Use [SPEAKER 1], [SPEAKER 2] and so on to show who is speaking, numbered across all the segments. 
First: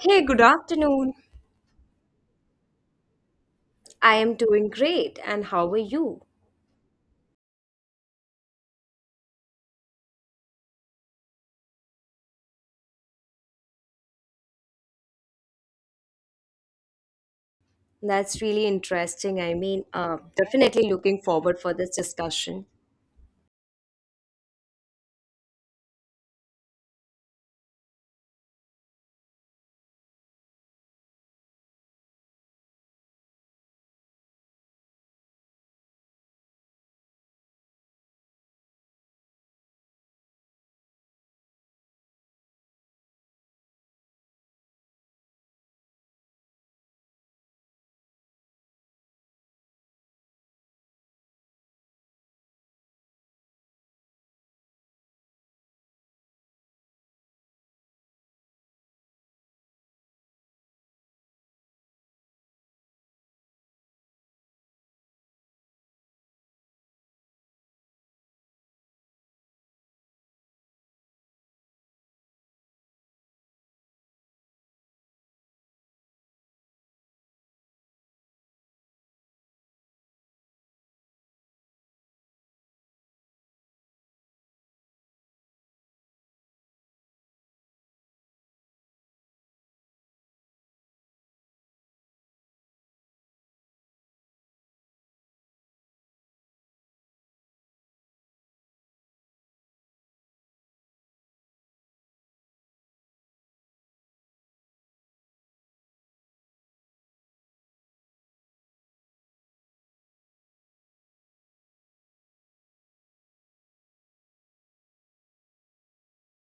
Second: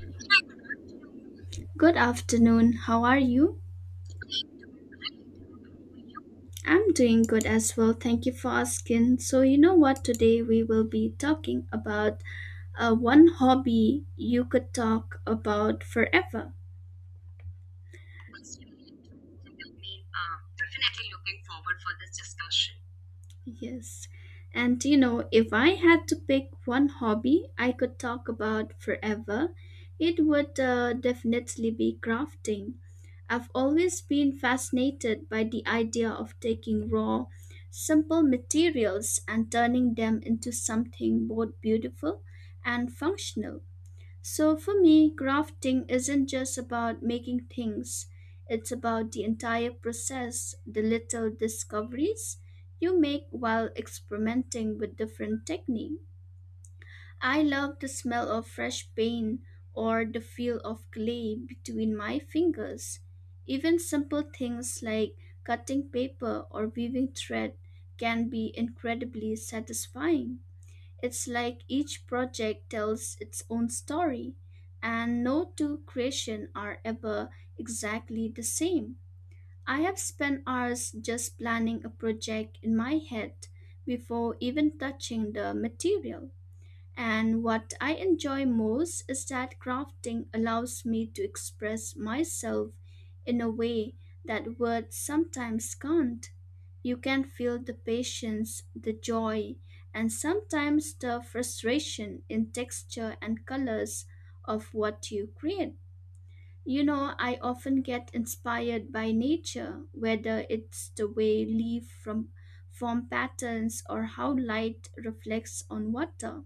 [SPEAKER 1] Hey, good afternoon.
[SPEAKER 2] Good afternoon. How are you?
[SPEAKER 1] I am doing great. And how are you?
[SPEAKER 2] I'm doing good as well. Thank you for asking. So, you know what? Today we will be talking about one hobby you could talk about forever.
[SPEAKER 1] That's really interesting. I mean, definitely looking forward for this discussion.
[SPEAKER 2] Yes. And you know, if I had to pick one hobby I could talk about forever, it would definitely be crafting. I've always been fascinated by the idea of taking raw, simple materials and turning them into something both beautiful and functional. So for me, crafting isn't just about making things, it's about the entire process, the little discoveries you make while experimenting with different techniques. I love the smell of fresh paint or the feel of clay between my fingers. Even simple things like cutting paper or weaving thread can be incredibly satisfying. It's like each project tells its own story, and no two creations are ever exactly the same. I have spent hours just planning a project in my head before even touching the material. And what I enjoy most is that crafting allows me to express myself in a way that words sometimes can't. You can feel the patience, the joy, and sometimes the frustration in texture and colors of what you create. You know, I often get inspired by nature, whether it's the way leaves from form patterns or how light reflects on water.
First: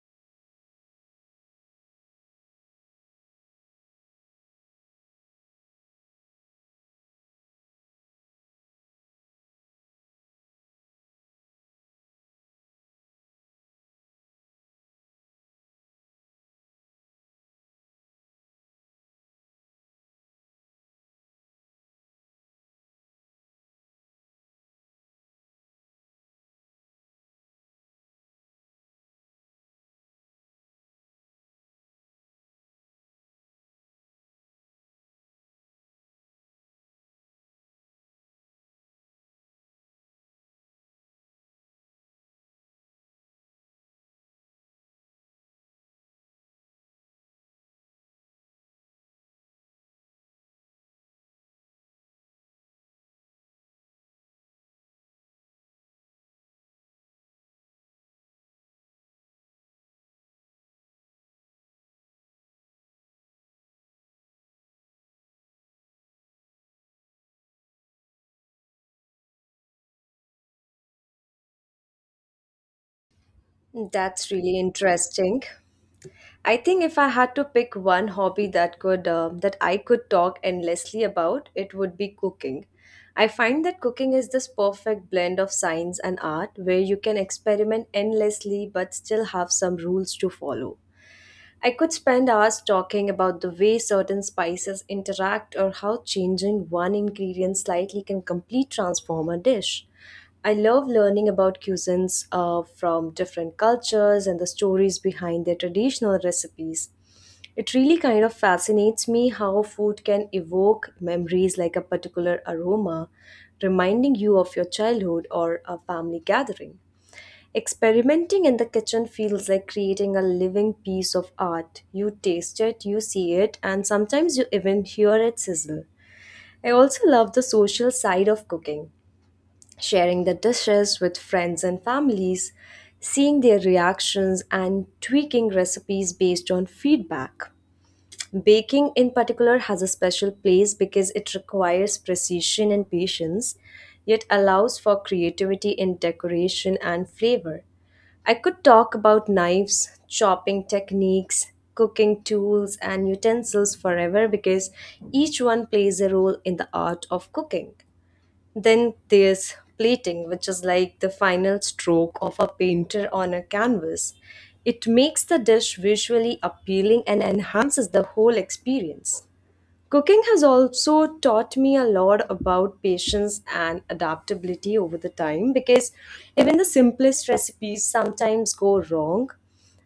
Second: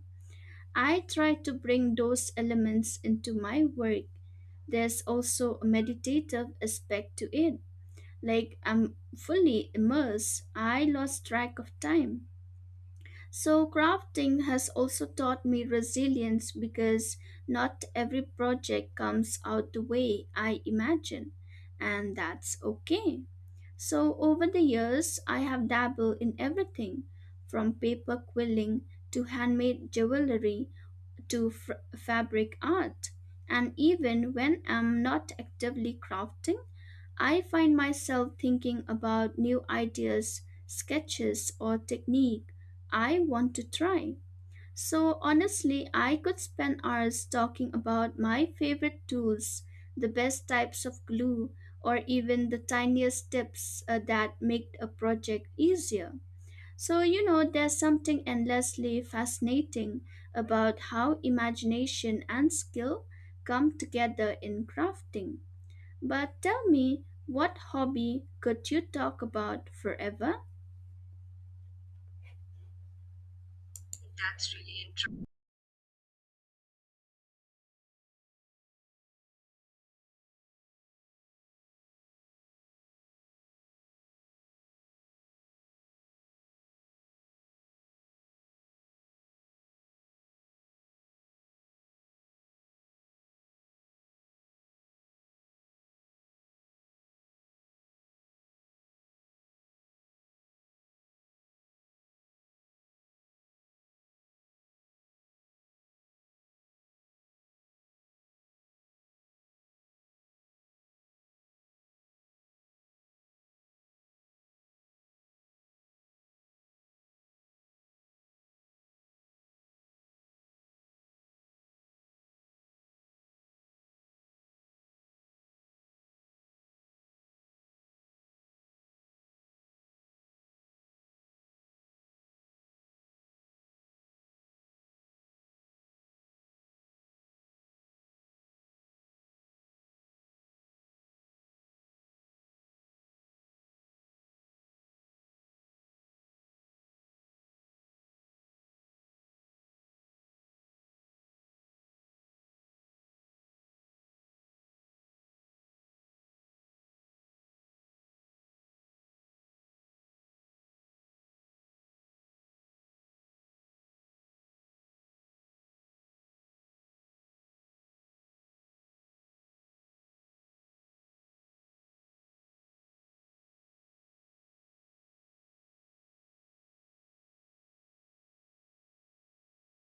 [SPEAKER 2] I try to bring those elements into my work. There's also a meditative aspect to it like I'm fully immersed, I lost track of time. So, crafting has also taught me resilience because not every project comes out the way I imagine, and that's okay. So, over the years, I have dabbled in everything from paper quilling to handmade jewelry to fabric art. And even when I'm not actively crafting, I find myself thinking about new ideas, sketches, or technique I want to try. So honestly, I could spend hours talking about my favorite tools, the best types of glue, or even the tiniest tips that make a project easier. So, you know, there's something endlessly fascinating about how imagination and skill come together in crafting. But tell me, what hobby could you talk about forever?
[SPEAKER 1] That's really interesting. I think if I had to pick one hobby that could that I could talk endlessly about, it would be cooking. I find that cooking is this perfect blend of science and art where you can experiment endlessly but still have some rules to follow. I could spend hours talking about the way certain spices interact or how changing one ingredient slightly can completely transform a dish. I love learning about cuisines from different cultures and the stories behind their traditional recipes. It really kind of fascinates me how food can evoke memories like a particular aroma, reminding you of your childhood or a family gathering. Experimenting in the kitchen feels like creating a living piece of art. You taste it, you see it, and sometimes you even hear it sizzle. I also love the social side of cooking, sharing the dishes with friends and families, seeing their reactions, and tweaking recipes based on feedback. Baking, in particular, has a special place because it requires precision and patience, yet allows for creativity in decoration and flavor. I could talk about knives, chopping techniques, cooking tools, and utensils forever because each one plays a role in the art of cooking. Then there's plating, which is like the final stroke of a painter on a canvas. It makes the dish visually appealing and enhances the whole experience. Cooking has also taught me a lot about patience and adaptability over the time because even the simplest recipes sometimes go wrong.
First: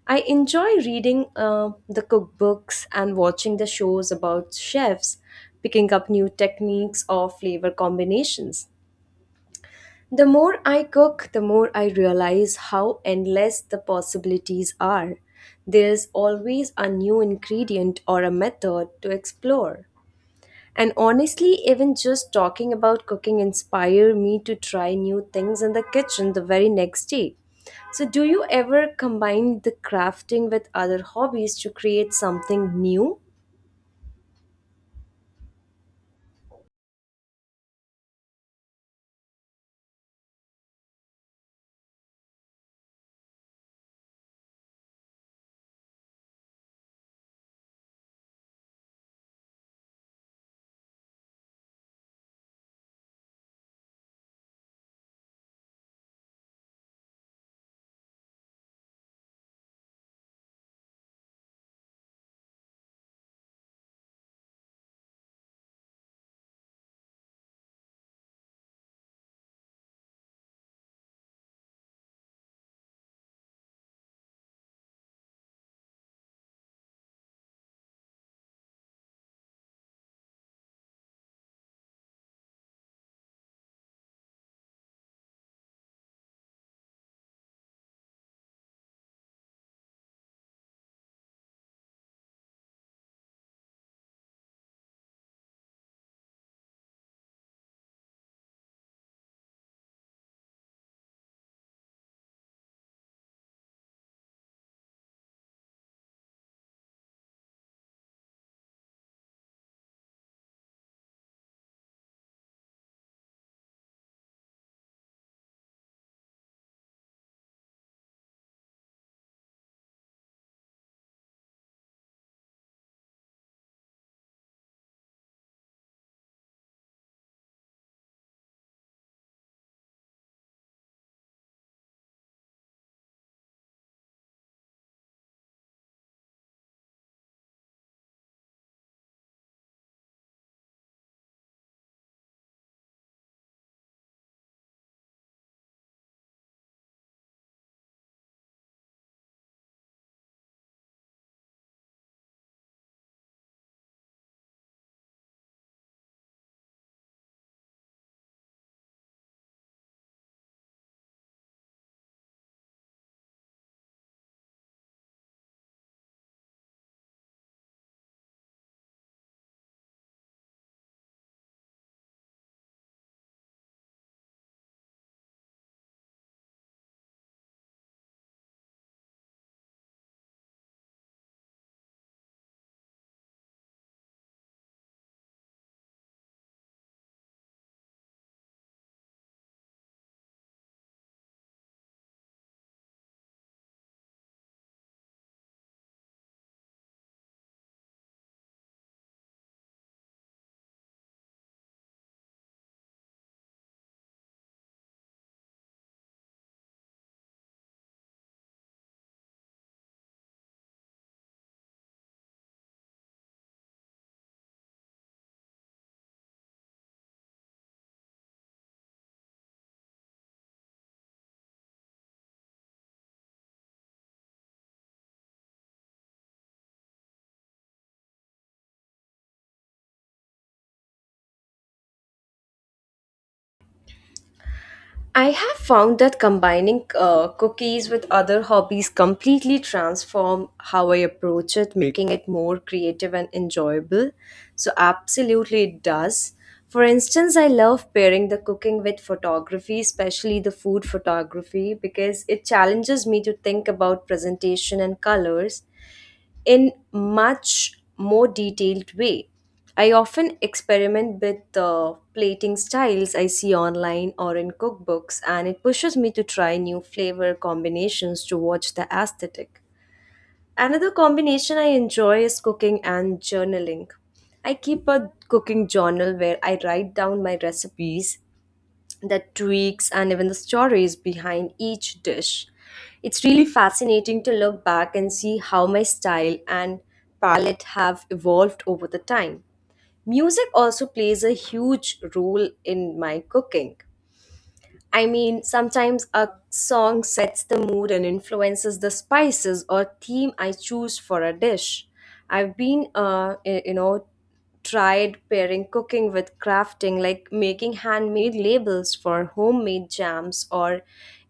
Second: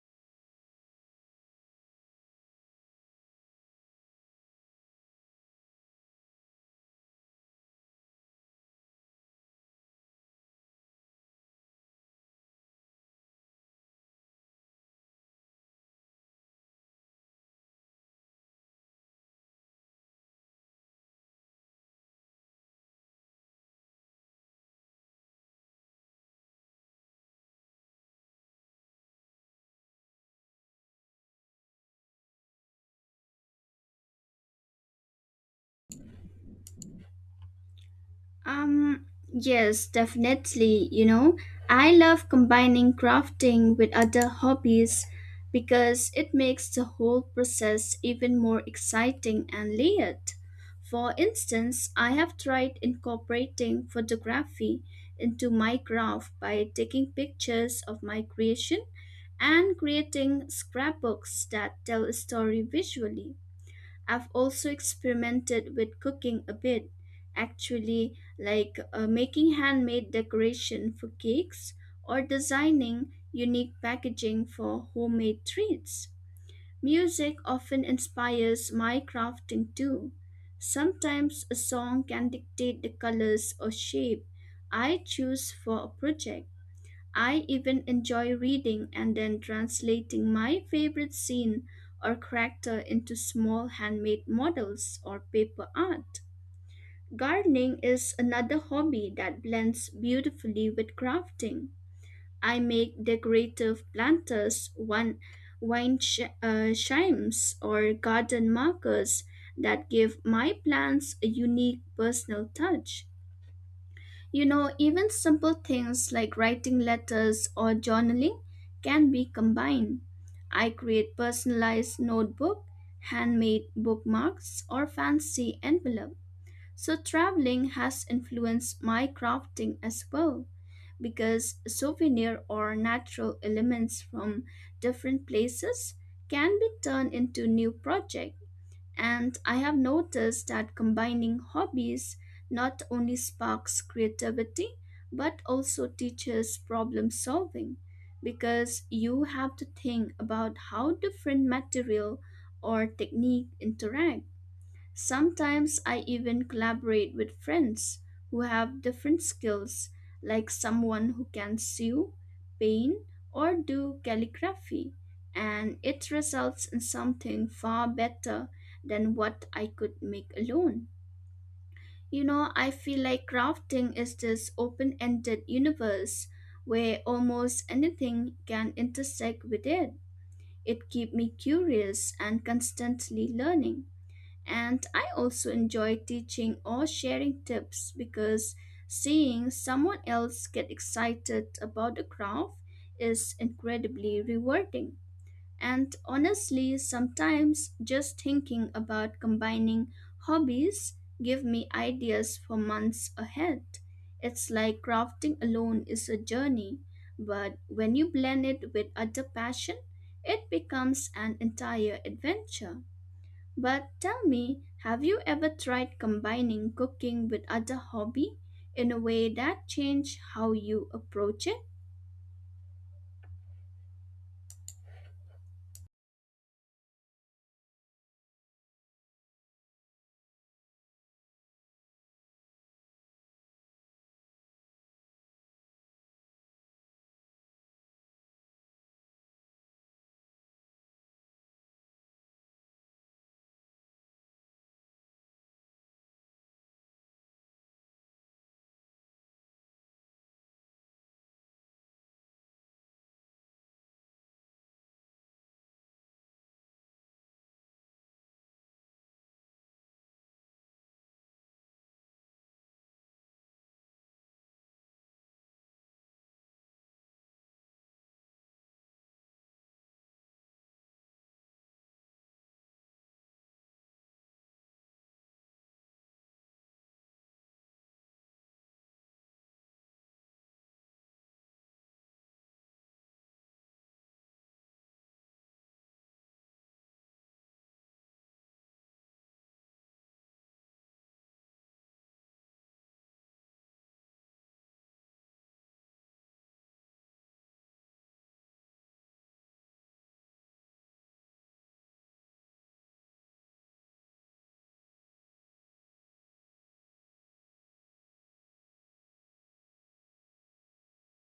[SPEAKER 1] I enjoy reading the cookbooks and watching the shows about chefs picking up new techniques or flavor combinations. The more I cook, the more I realize how endless the possibilities are. There's always a new ingredient or a method to explore. And honestly, even just talking about cooking inspired me to try new things in the kitchen the very next day. So, do you ever combine the crafting with other hobbies to create something new?
[SPEAKER 2] Um, yes, definitely. You know, I love combining crafting with other hobbies because it makes the whole process even more exciting and layered. For instance, I have tried incorporating photography into my craft by taking pictures of my creation and creating scrapbooks that tell a story visually. I've also experimented with cooking a bit, actually, like making handmade decoration for cakes or designing unique packaging for homemade treats. Music often inspires my crafting too. Sometimes a song can dictate the colors or shape I choose for a project. I even enjoy reading and then translating my favorite scene or character into small handmade models or paper art. Gardening is another hobby that blends beautifully with crafting. I make decorative planters, one, chimes, or garden markers that give my plants a unique personal touch. You know, even simple things like writing letters or journaling can be combined. I create personalized notebook, handmade bookmarks, or fancy envelope. So traveling has influenced my crafting as well because souvenir or natural elements from different places can be turned into new projects. And I have noticed that combining hobbies not only sparks creativity but also teaches problem solving because you have to think about how different material or technique interact. Sometimes I even collaborate with friends who have different skills, like someone who can sew, paint, or do calligraphy, and it results in something far better than what I could make alone. You know, I feel like crafting is this open ended universe where almost anything can intersect with it. It keeps me curious and constantly learning. And I also enjoy teaching or sharing tips because seeing someone else get excited about a craft is incredibly rewarding. And honestly, sometimes just thinking about combining hobbies give me ideas for months ahead. It's like crafting alone is a journey, but when you blend it with other passion, it becomes an entire adventure. But tell me, have you ever tried combining cooking with other hobby in a way that changed how you approach it?
[SPEAKER 1] I have found that combining cookies with other hobbies completely transform how I approach it, making it more creative and enjoyable. So absolutely it does. For instance, I love pairing the cooking with photography, especially the food photography, because it challenges me to think about presentation and colors in much more detailed way. I often experiment with the plating styles I see online or in cookbooks, and it pushes me to try new flavor combinations to watch the aesthetic. Another combination I enjoy is cooking and journaling. I keep a cooking journal where I write down my recipes, the tweaks and even the stories behind each dish. It's really fascinating to look back and see how my style and palette have evolved over the time. Music also plays a huge role in my cooking. I mean, sometimes a song sets the mood and influences the spices or theme I choose for a dish. I've been, y- you know, Tried pairing cooking with crafting, like making handmade labels for homemade jams or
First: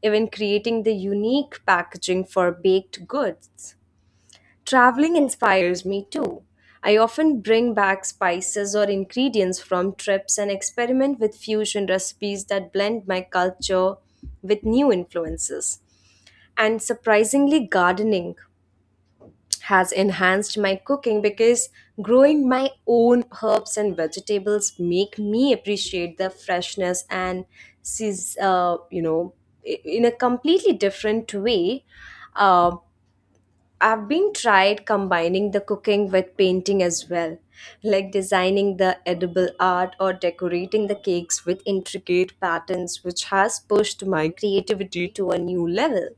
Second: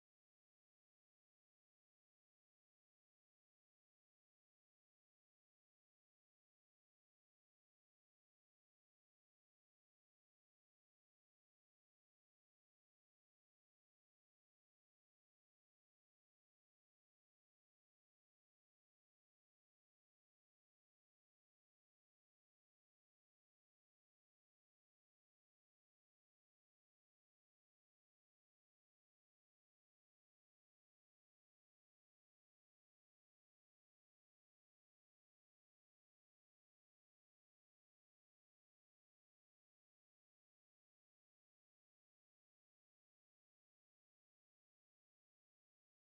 [SPEAKER 1] even creating the unique packaging for baked goods. Traveling inspires me too. I often bring back spices or ingredients from trips and experiment with fusion recipes that blend my culture with new influences. And surprisingly, gardening has enhanced my cooking because growing my own herbs and vegetables make me appreciate the freshness and seas- uh, you know in a completely different way Uh. I've been tried combining the cooking with painting as well, like designing the edible art or decorating the cakes with intricate patterns, which has pushed my creativity to a new level.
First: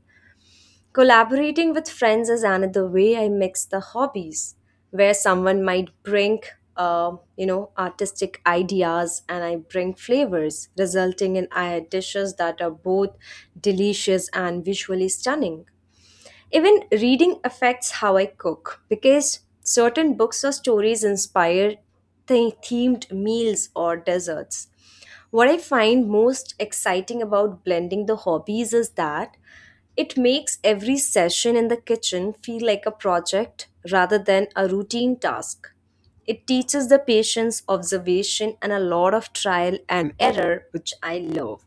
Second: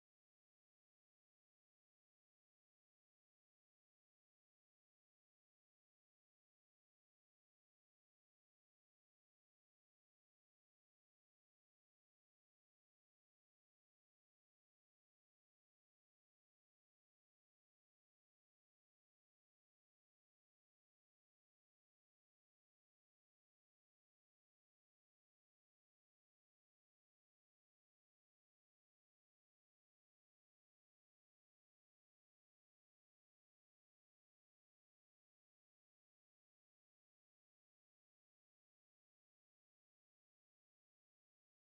[SPEAKER 1] Collaborating with friends is another way I mix the hobbies, where someone might bring artistic ideas and I bring flavors, resulting in dishes that are both delicious and visually stunning. Even reading affects how I cook because certain books or stories inspire the themed meals or desserts. What I find most exciting about blending the hobbies is that it makes every session in the kitchen feel like a project rather than a routine task. It teaches the patience, observation, and a lot of trial and error, which I love.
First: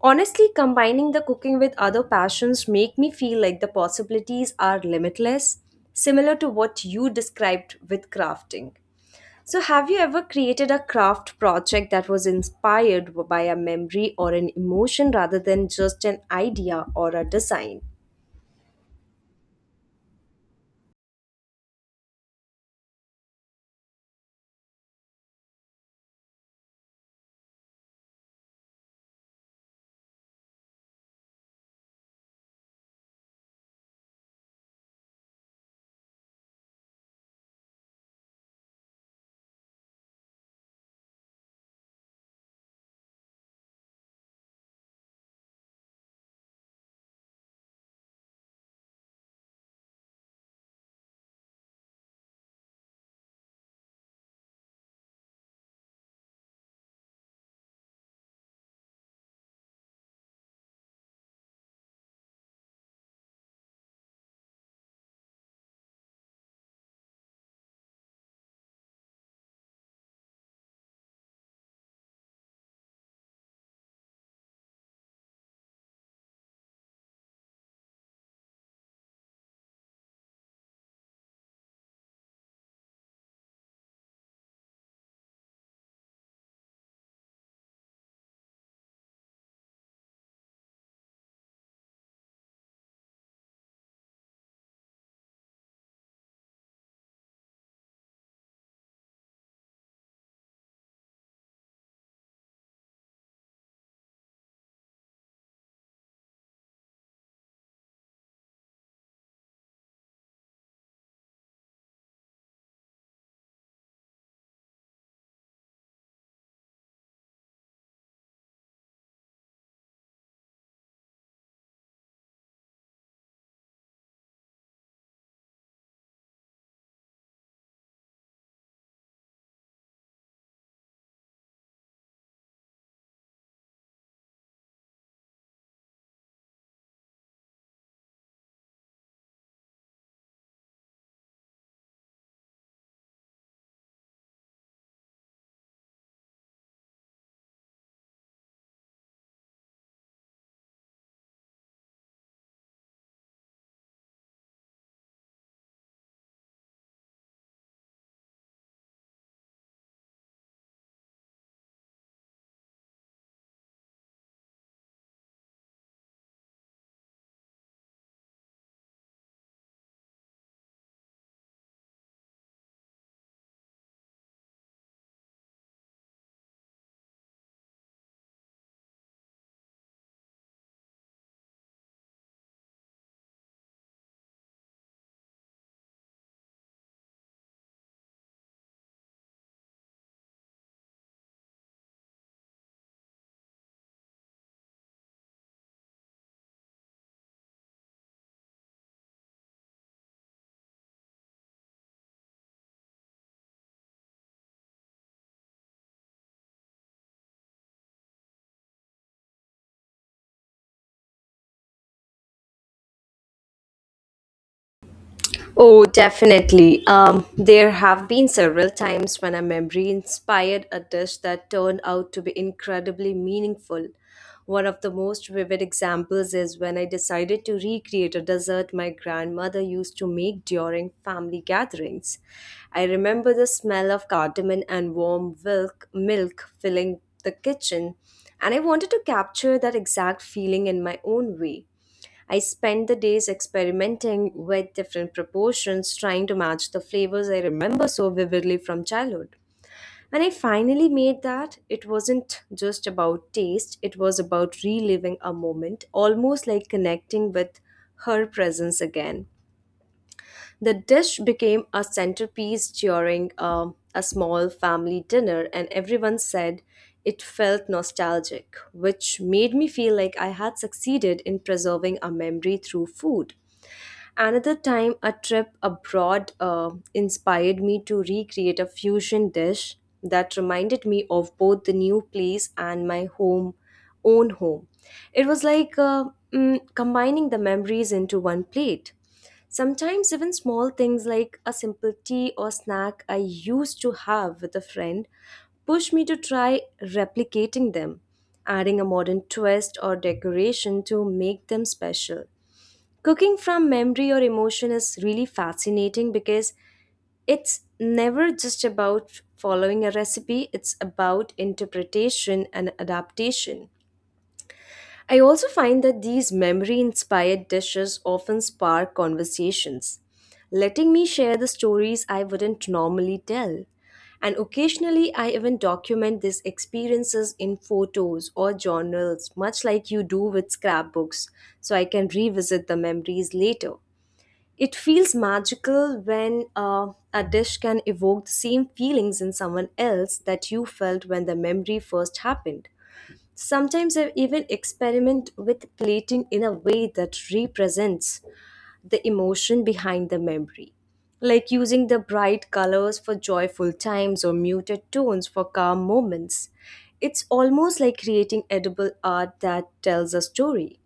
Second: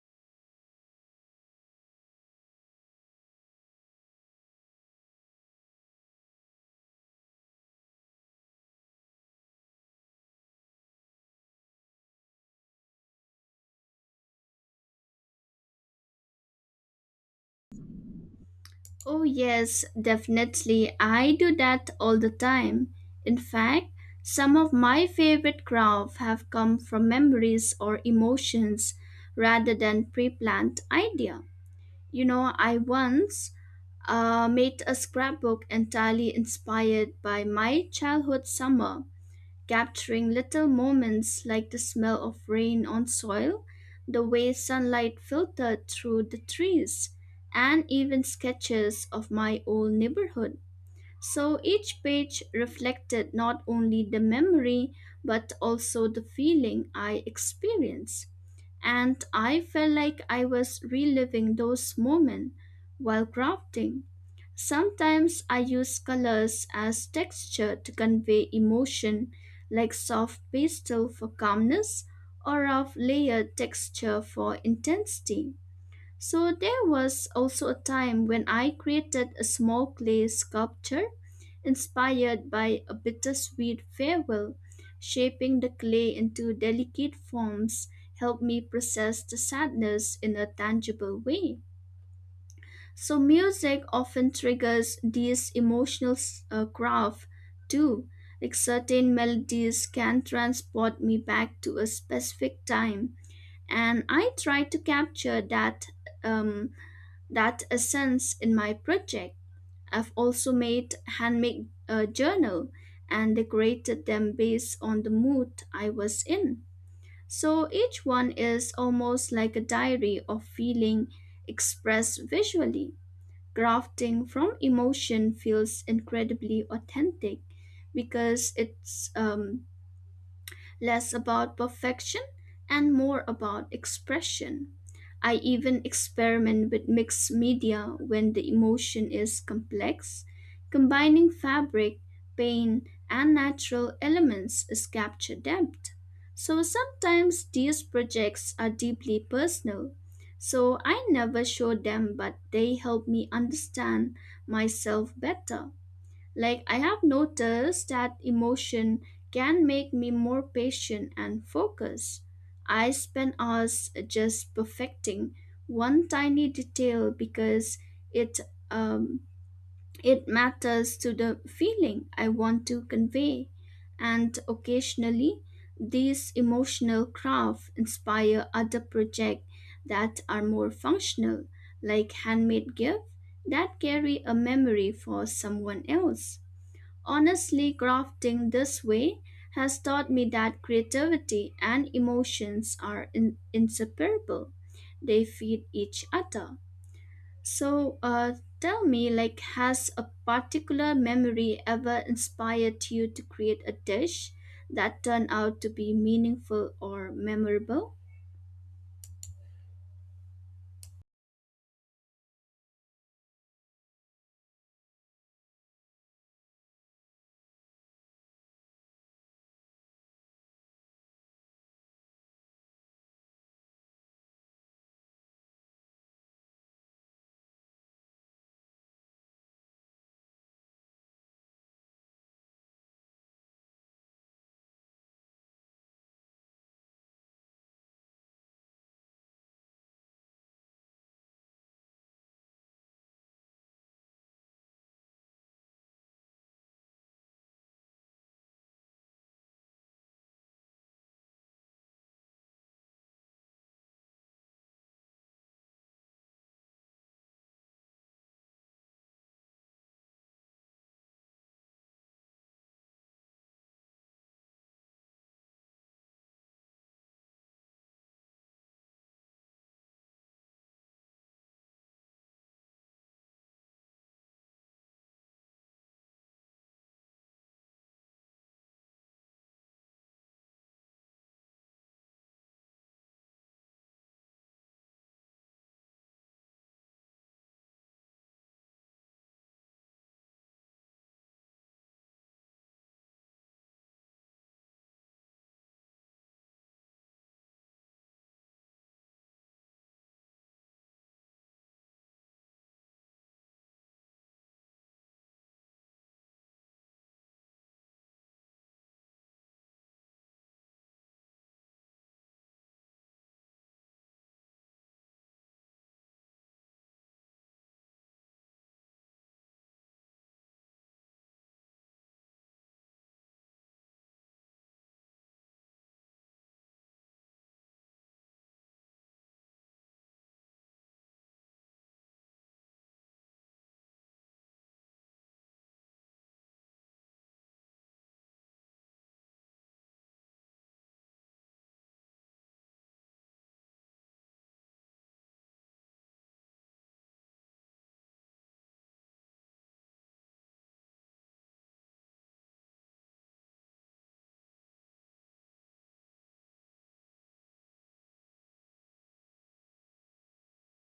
[SPEAKER 1] Honestly, combining the cooking with other passions make me feel like the possibilities are limitless, similar to what you described with crafting. So, have you ever created a craft project that was inspired by a memory or an emotion rather than just an idea or a design?
[SPEAKER 2] Oh yes, definitely. I do that all the time. In fact, some of my favorite crafts have come from memories or emotions rather than pre-planned idea. You know, I once made a scrapbook entirely inspired by my childhood summer capturing little moments like the smell of rain on soil, the way sunlight filtered through the trees, and even sketches of my old neighborhood. So each page reflected not only the memory but also the feeling I experienced and I felt like I was reliving those moments while crafting. Sometimes I use colors as texture to convey emotion, like soft pastel for calmness or of layered texture for intensity. So there was also a time when I created a small clay sculpture inspired by a bittersweet farewell, shaping the clay into delicate forms helped me process the sadness in a tangible way. So, music often triggers these emotional graph too. Like certain melodies can transport me back to a specific time, and I try to capture that um, that essence in my project. I've also made handmade journal and decorated them based on the mood I was in. So each one is almost like a diary of feeling expressed visually. Crafting from emotion feels incredibly authentic because it's less about perfection and more about expression. I even experiment with mixed media when the emotion is complex. Combining fabric, paint, and natural elements is capture depth. So sometimes these projects are deeply personal. So I never show them, but they help me understand myself better. Like, I have noticed that emotion can make me more patient and focused. I spend hours just perfecting one tiny detail because it um, it matters to the feeling I want to convey. And occasionally, these emotional crafts inspire other projects that are more functional, like handmade gifts that carry a memory for someone else. Honestly, crafting this way has taught me that creativity and emotions are inseparable. They feed each other. So, tell me, like, has a particular memory ever inspired you to create a dish that turned out to be meaningful or memorable?
[SPEAKER 1] Oh, definitely. There have been several times when a memory inspired a dish that turned out to be incredibly meaningful. One of the most vivid examples is when I decided to recreate a dessert my grandmother used to make during family gatherings. I remember the smell of cardamom and warm milk filling the kitchen, and I wanted to capture that exact feeling in my own way. I spent the days experimenting with different proportions, trying to match the flavors I remember so vividly from childhood. When I finally made that, it wasn't just about taste, it was about reliving a moment, almost like connecting with her presence again. The dish became a centerpiece during a small family dinner, and everyone said it felt nostalgic, which made me feel like I had succeeded in preserving a memory through food. Another time, a trip abroad inspired me to recreate a fusion dish that reminded me of both the new place and my own home. It was like combining the memories into one plate. Sometimes, even small things like a simple tea or snack I used to have with a friend pushed me to try replicating them, adding a modern twist or decoration to make them special. Cooking from memory or emotion is really fascinating because it's never just about following a recipe, it's about interpretation and adaptation. I also find that these memory inspired dishes often spark conversations, letting me share the stories I wouldn't normally tell. And occasionally, I even document these experiences in photos or journals, much like you do with scrapbooks, so I can revisit the memories later. It feels magical when a dish can evoke the same feelings in someone else that you felt when the memory first happened. Sometimes I even experiment with plating in a way that represents the emotion behind the memory, like using the bright colors for joyful times or muted tones for calm moments. It's almost like creating edible art that tells a story.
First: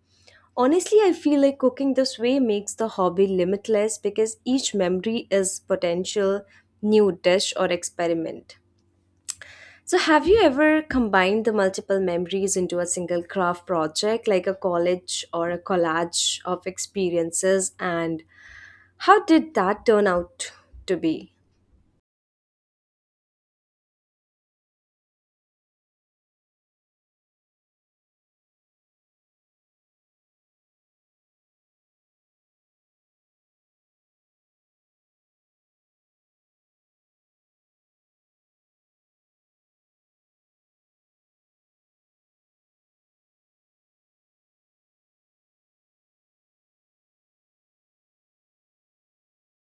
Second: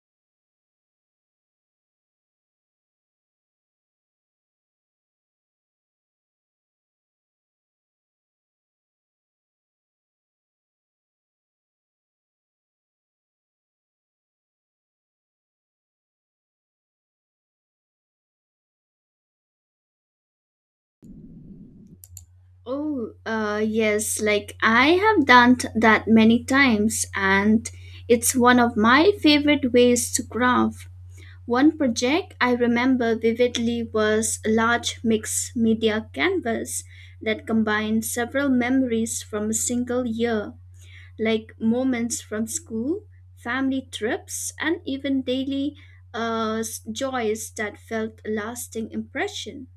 [SPEAKER 1] Honestly, I feel like cooking this way makes the hobby limitless because each memory is potential new dish or experiment. So, have you ever combined the multiple memories into a single craft project, like a college or a collage of experiences? And how did that turn out to be?
[SPEAKER 2] Oh, yes, like I have done that many times, and it's one of my favorite ways to craft. One project I remember vividly was a large mixed media canvas that combined several memories from a single year, like moments from school, family trips, and even daily uh, joys that felt a lasting impression.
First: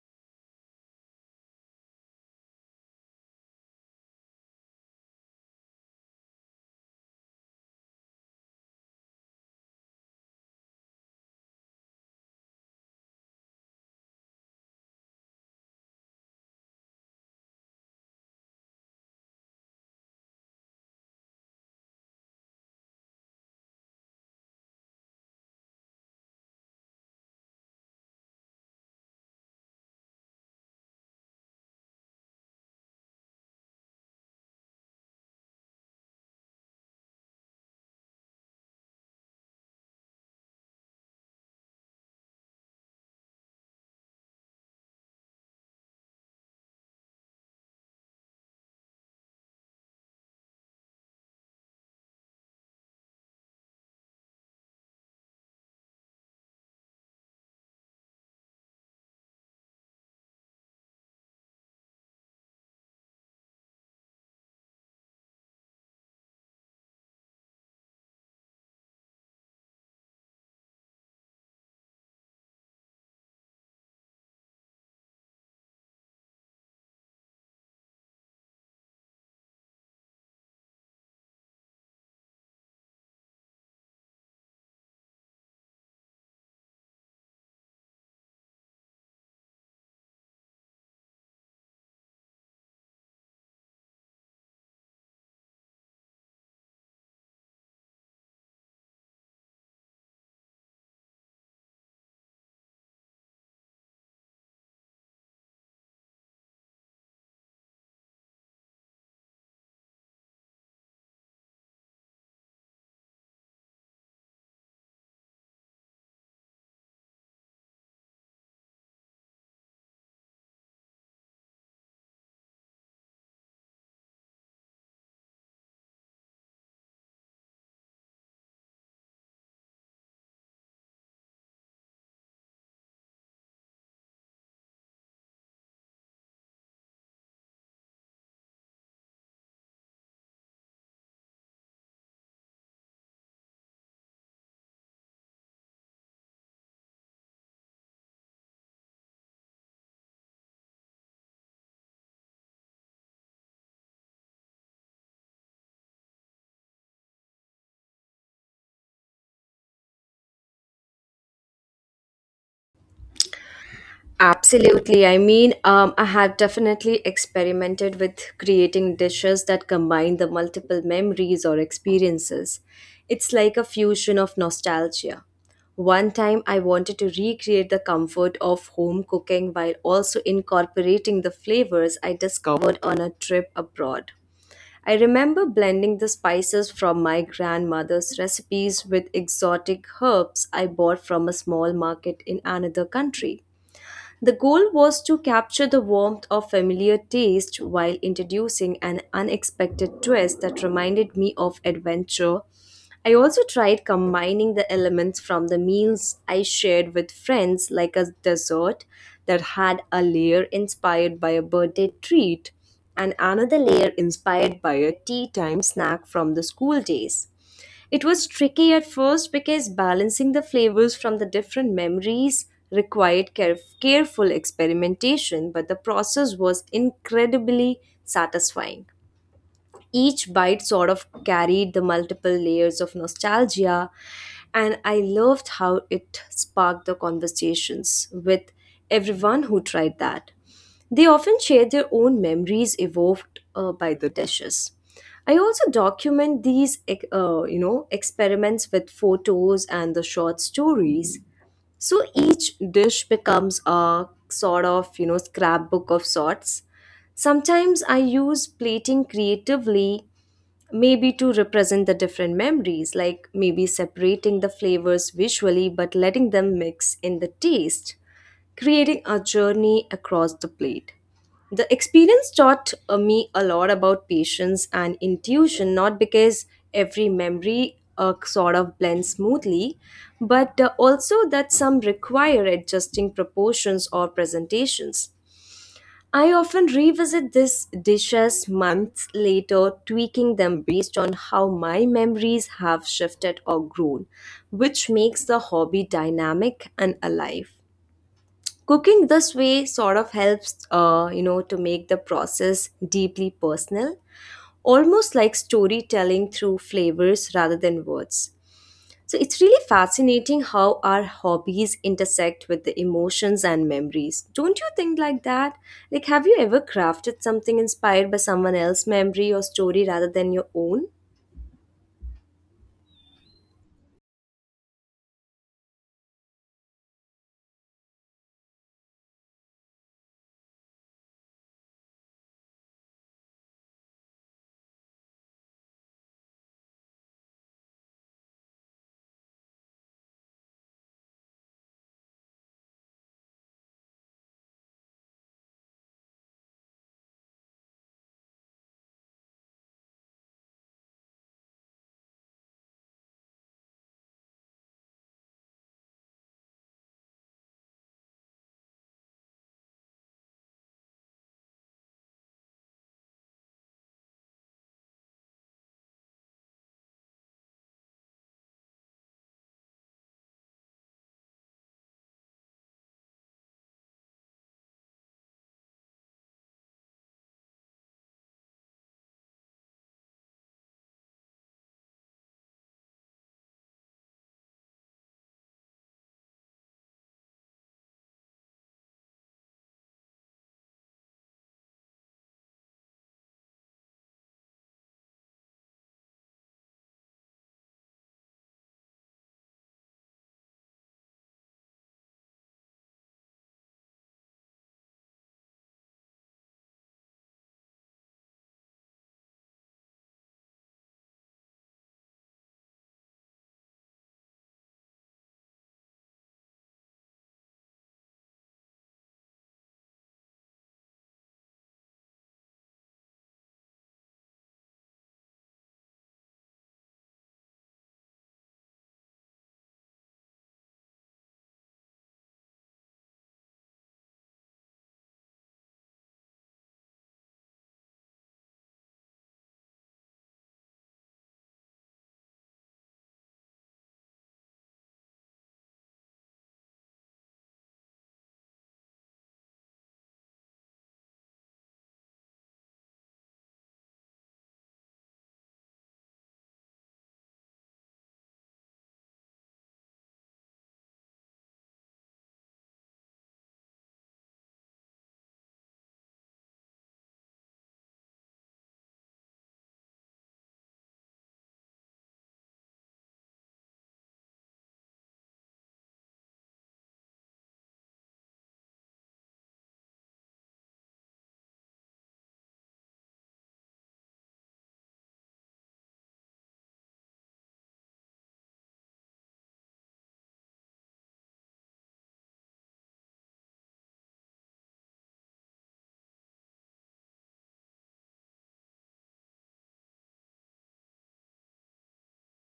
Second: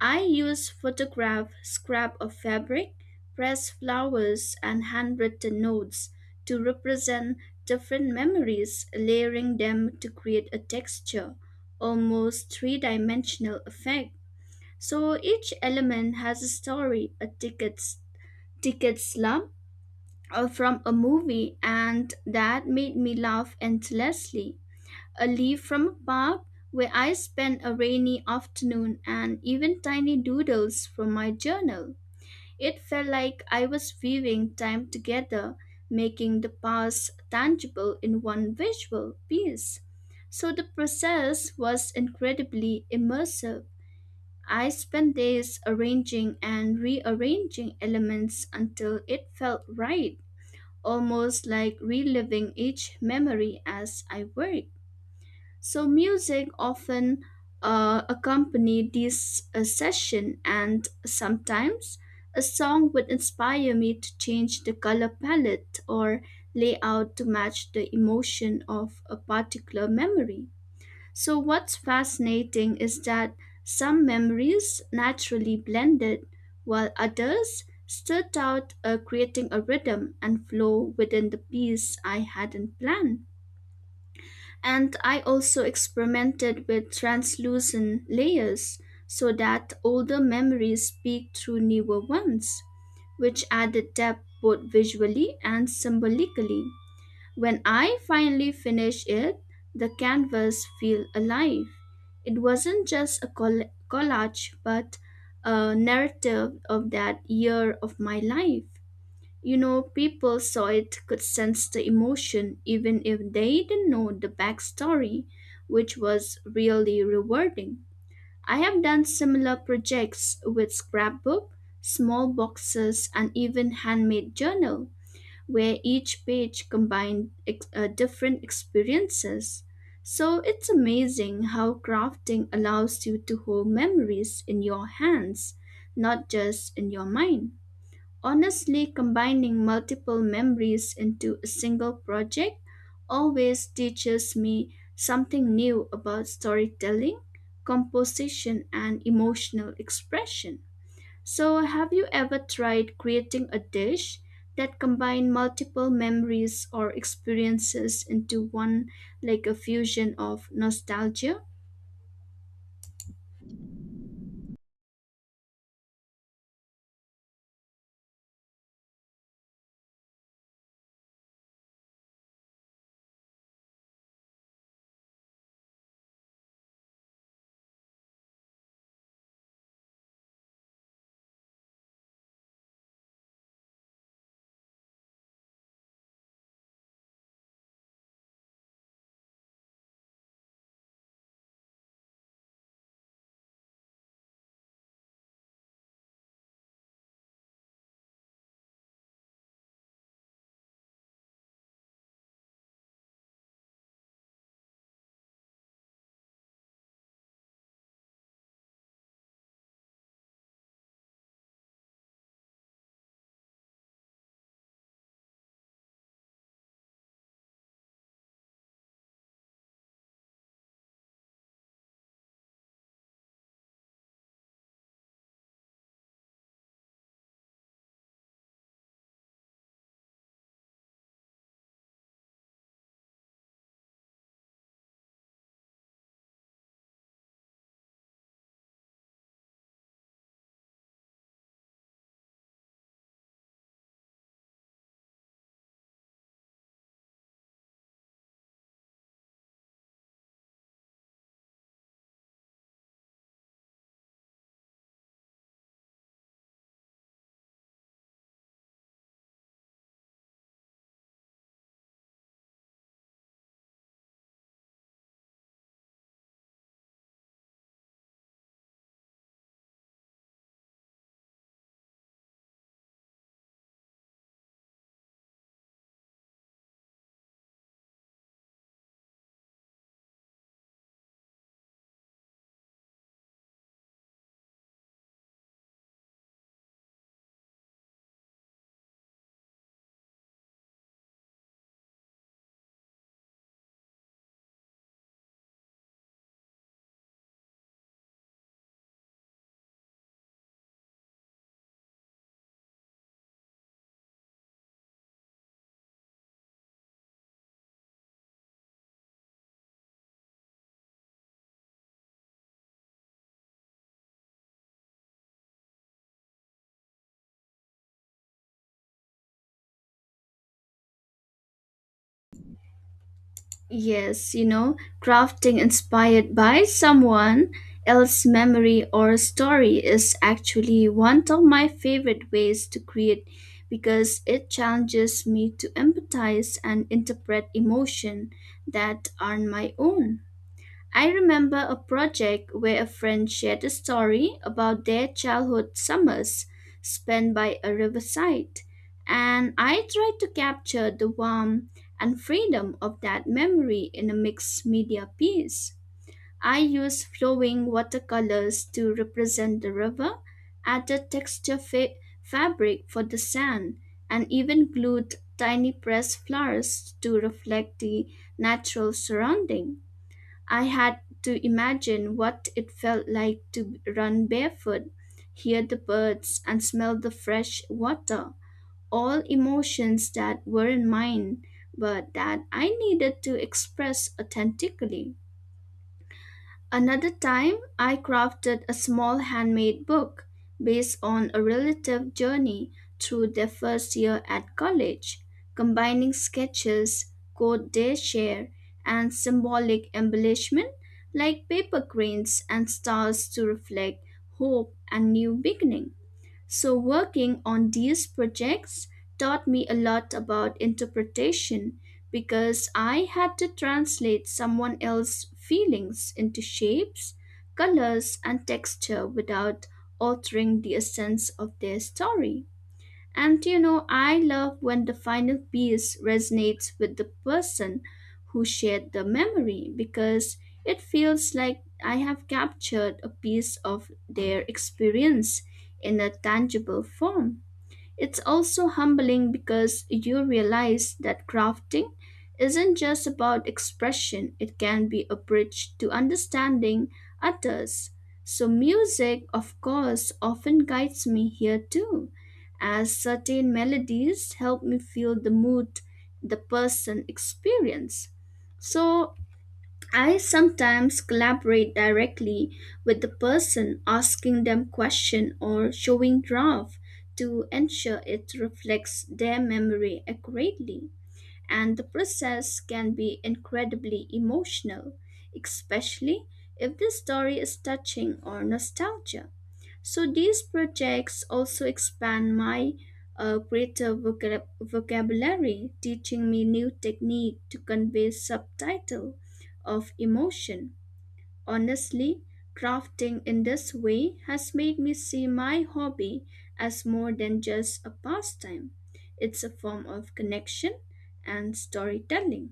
[SPEAKER 2] I use photograph scrap of fabric, pressed flowers, and handwritten notes to represent different memories, layering them to create a texture, almost three dimensional effect. So each element has a story, a ticket slump, or from a movie, and that made me laugh endlessly a leaf from a park where I spent a rainy afternoon and even tiny doodles from my journal. It felt like I was weaving time together, making the past tangible in one visual piece. So the process was incredibly immersive. I spent days arranging and rearranging elements until it felt right, almost like reliving each memory as I worked. So music often accompanied this session, and sometimes a song would inspire me to change the color palette or layout to match the emotion of a particular memory. So what's fascinating is that some memories naturally blended, while others stood out, creating a rhythm and flow within the piece I hadn't planned. And I also experimented with translucent layers so that older memories speak through newer ones, which added depth both visually and symbolically. When I finally finished it, the canvas felt alive. It wasn't just a collage, but a narrative of that year of my life. You know, people saw it, could sense the emotion, even if they didn't know the backstory, which was really rewarding. I have done similar projects with scrapbook, small boxes, and even handmade journal, where each page combined different experiences. So it's amazing how crafting allows you to hold memories in your hands, not just in your mind. Honestly, combining multiple memories into a single project always teaches me something new about storytelling, composition, and emotional expression. So, have you ever tried creating a dish that combined multiple memories or experiences into one, like a fusion of nostalgia?
[SPEAKER 1] Absolutely. I mean, I have definitely experimented with creating dishes that combine the multiple memories or experiences. It's like a fusion of nostalgia. One time, I wanted to recreate the comfort of home cooking while also incorporating the flavors I discovered on a trip abroad. I remember blending the spices from my grandmother's recipes with exotic herbs I bought from a small market in another country. The goal was to capture the warmth of familiar taste while introducing an unexpected twist that reminded me of adventure. I also tried combining the elements from the meals I shared with friends, like a dessert that had a layer inspired by a birthday treat and another layer inspired by a tea time snack from the school days. It was tricky at first because balancing the flavors from the different memories required careful experimentation, but the process was incredibly satisfying. Each bite sort of carried the multiple layers of nostalgia, and I loved how it sparked the conversations with everyone who tried that. They often share their own memories evoked by the dishes. I also document these experiments with photos and the short stories. So each dish becomes a sort of, you know, scrapbook of sorts. Sometimes I use plating creatively. Maybe to represent the different memories, like maybe separating the flavors visually but letting them mix in the taste, creating a journey across the plate. The experience taught me a lot about patience and intuition, not because every memory sort of blends smoothly, but also that some require adjusting proportions or presentations. I often revisit these dishes months later, tweaking them based on how my memories have shifted or grown, which makes the hobby dynamic and alive. Cooking this way sort of helps, you know, to make the process deeply personal, almost like storytelling through flavors rather than words. So it's really fascinating how our hobbies intersect with the emotions and memories. Don't you think like that? Like, have you ever crafted something inspired by someone else's memory or story rather than your own?
[SPEAKER 2] Yes, you know, crafting inspired by someone else's memory or story is actually one of my favorite ways to create because it challenges me to empathize and interpret emotion that aren't my own. I remember a project where a friend shared a story about their childhood summers spent by a riverside, and I tried to capture the warmth and freedom of that memory in a mixed media piece. I used flowing watercolors to represent the river, added texture fabric for the sand, and even glued tiny pressed flowers to reflect the natural surrounding. I had to imagine what it felt like to run barefoot, hear the birds, and smell the fresh water. All emotions that weren't mine, but that I needed to express authentically. Another time, I crafted a small handmade book based on a relative journey through their first year at college, combining sketches, quote they share, and symbolic embellishment like paper cranes and stars to reflect hope and new beginning. So, working on these projects taught me a lot about interpretation because I had to translate someone else's feelings into shapes, colors, and texture without altering the essence of their story. And you know, I love when the final piece resonates with the person who shared the memory because it feels like I have captured a piece of their experience in a tangible form. It's also humbling because you realize that crafting isn't just about expression, it can be a bridge to understanding others. So, music, of course, often guides me here too, as certain melodies help me feel the mood the person experience. So, I sometimes collaborate directly with the person asking them question or showing draft to ensure it reflects their memory accurately. And the process can be incredibly emotional, especially if the story is touching or nostalgia. So these projects also expand my creative vocabulary, teaching me new technique to convey subtitle of emotion. Honestly, crafting in this way has made me see my hobby as more than just a pastime. It's a form of connection and storytelling.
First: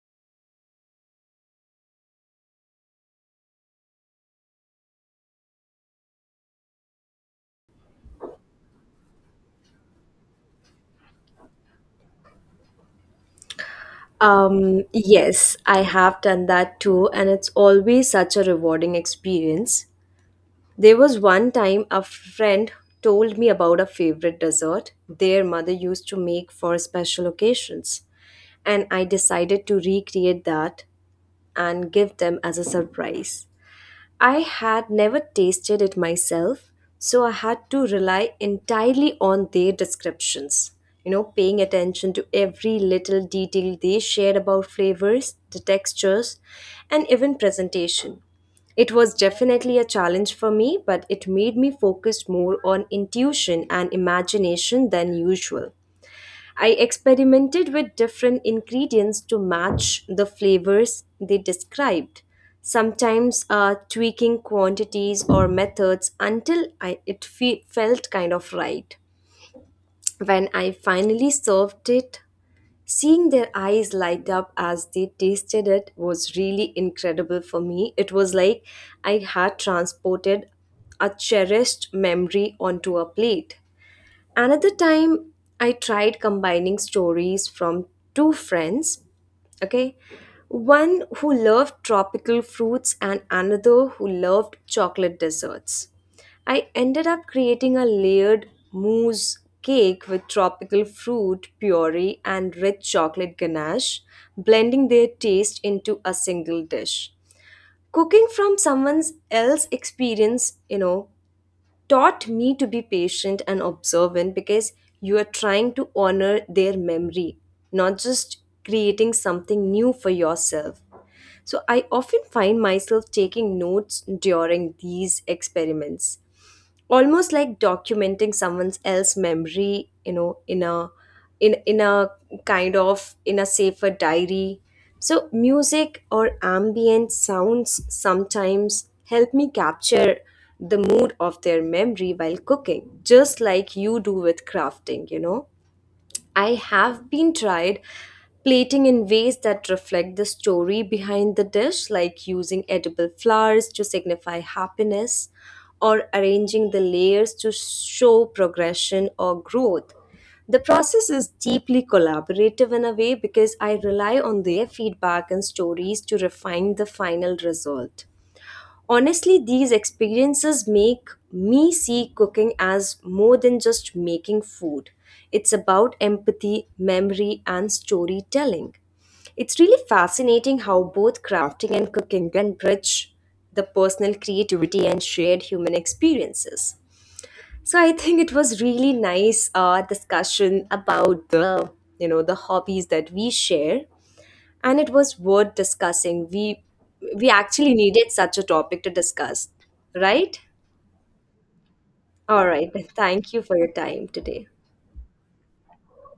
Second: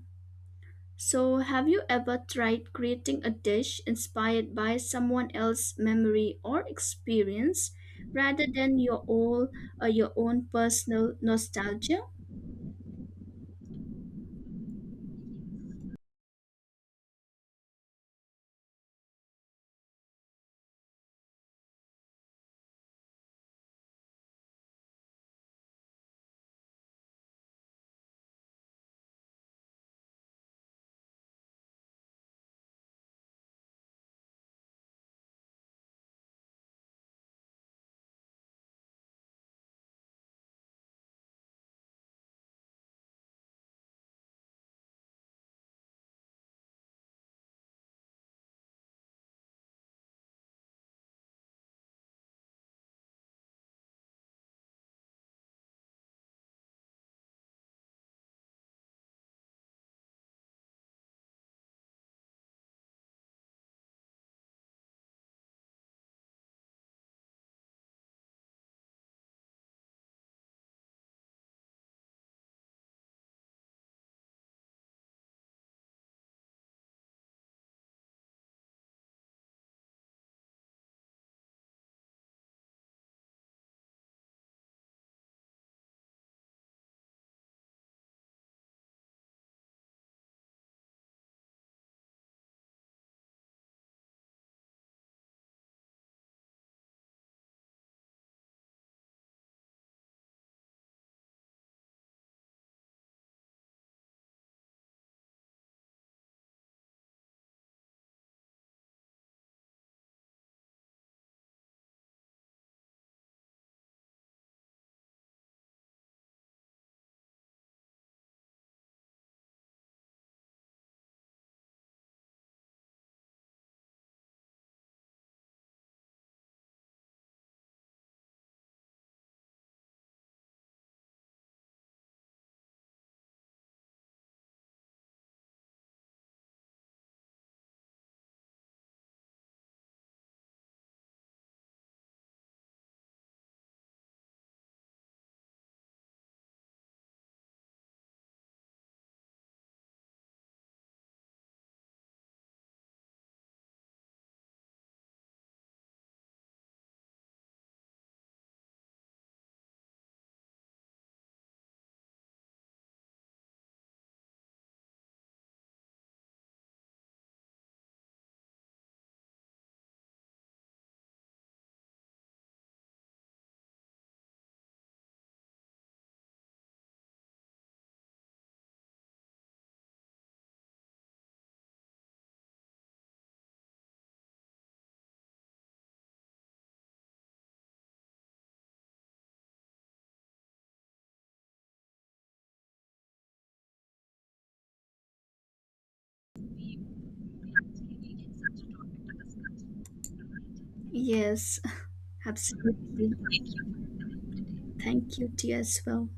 [SPEAKER 2] So, have you ever tried creating a dish inspired by someone else's memory or experience rather than your own or your own personal nostalgia?
[SPEAKER 1] Yes, I have done that too, and it's always such a rewarding experience. There was one time a friend told me about a favorite dessert their mother used to make for special occasions, and I decided to recreate that and give them as a surprise. I had never tasted it myself, so I had to rely entirely on their descriptions. You know, paying attention to every little detail they shared about flavors, the textures, and even presentation. It was definitely a challenge for me, but it made me focus more on intuition and imagination than usual. I experimented with different ingredients to match the flavors they described, sometimes tweaking quantities or methods until felt kind of right. When I finally served it, seeing their eyes light up as they tasted it was really incredible for me. It was like I had transported a cherished memory onto a plate. Another time, I tried combining stories from two friends, okay? One who loved tropical fruits and another who loved chocolate desserts. I ended up creating a layered mousse cake with tropical fruit puree and rich chocolate ganache, blending their taste into a single dish. Cooking from someone else's experience, you know, taught me to be patient and observant because you are trying to honor their memory, not just creating something new for yourself. So I often find myself taking notes during these experiments, almost like documenting someone's else memory, you know, in a in in a kind of in a safer diary. So music or ambient sounds sometimes help me capture the mood of their memory while cooking, just like you do with crafting, you know, I have been tried plating in ways that reflect the story behind the dish, like using edible flowers to signify happiness or arranging the layers to show progression or growth. The process is deeply collaborative in a way because I rely on their feedback and stories to refine the final result. Honestly, these experiences make me see cooking as more than just making food. It's about empathy, memory, and storytelling. It's really fascinating how both crafting and cooking can bridge the personal creativity and shared human experiences. So I think it was really nice discussion about the, you know, the hobbies that we share and it was worth discussing. We actually needed such a topic to discuss, right?
[SPEAKER 2] Yes,
[SPEAKER 1] All right.
[SPEAKER 2] absolutely.
[SPEAKER 1] Thank you for your time today.
[SPEAKER 2] Thank you, dear, as well.